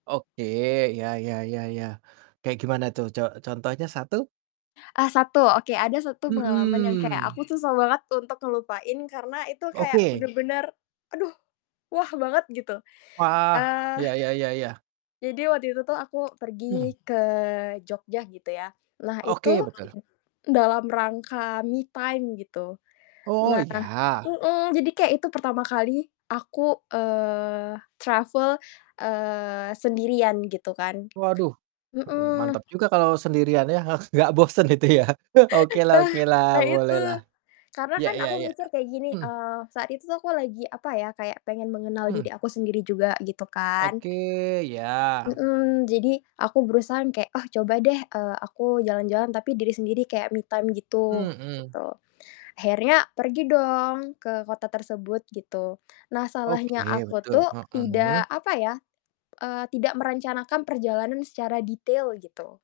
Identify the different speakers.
Speaker 1: Oke, ya ya ya ya, kayak gimana tuh co contohnya 1?
Speaker 2: Ah 1, oke, ada 1 pengalaman yang kayak
Speaker 1: Mhm.
Speaker 2: aku susah banget untuk ngelupain karena itu kayak
Speaker 1: Oke.
Speaker 2: bener-bener, aduh wah banget gitu.
Speaker 1: Wah,
Speaker 2: Eee,
Speaker 1: iya iya iya iya.
Speaker 2: jadi waktu itu tuh aku
Speaker 1: Mhm.
Speaker 2: pergi ke Jogja gitu ya. Nah itu
Speaker 1: Oke, betul.
Speaker 2: dalam rangka me time gitu,
Speaker 1: Oh
Speaker 2: nah
Speaker 1: iya.
Speaker 2: mhm, jadi kayak itu pertama kali aku, eee, travel, eee, sendirian gitu kan.
Speaker 1: Waduh, hmm, mantep
Speaker 2: Mhm.
Speaker 1: juga kalau sendirian ya huh, gak bosen itu ya. Okelah
Speaker 2: Bah
Speaker 1: okelah,
Speaker 2: nah itu,
Speaker 1: bolehlah.
Speaker 2: karena
Speaker 1: Iya
Speaker 2: kan
Speaker 1: iya
Speaker 2: aku
Speaker 1: iya,
Speaker 2: mikir kayak gini,
Speaker 1: mhm.
Speaker 2: eee, saat itu tuh aku lagi apa ya, kayak pengen mengenal
Speaker 1: Mmm.
Speaker 2: diri aku sendiri juga gitu kan.
Speaker 1: Oke, iya.
Speaker 2: Mhm, jadi aku berusaha yang kayak, "Ah coba deh, eee, aku jalan-jalan tapi diri sendiri kayak me time gitu."
Speaker 1: Mhm.
Speaker 2: Gitu. Akhirnya pergi dong ke kota tersebut gitu. Nah salahnya
Speaker 1: Oke,
Speaker 2: aku
Speaker 1: betul.
Speaker 2: tuh
Speaker 1: Mhm.
Speaker 2: tidak apa ya, eee, tidak merencanakan perjalanan secara detail gitu.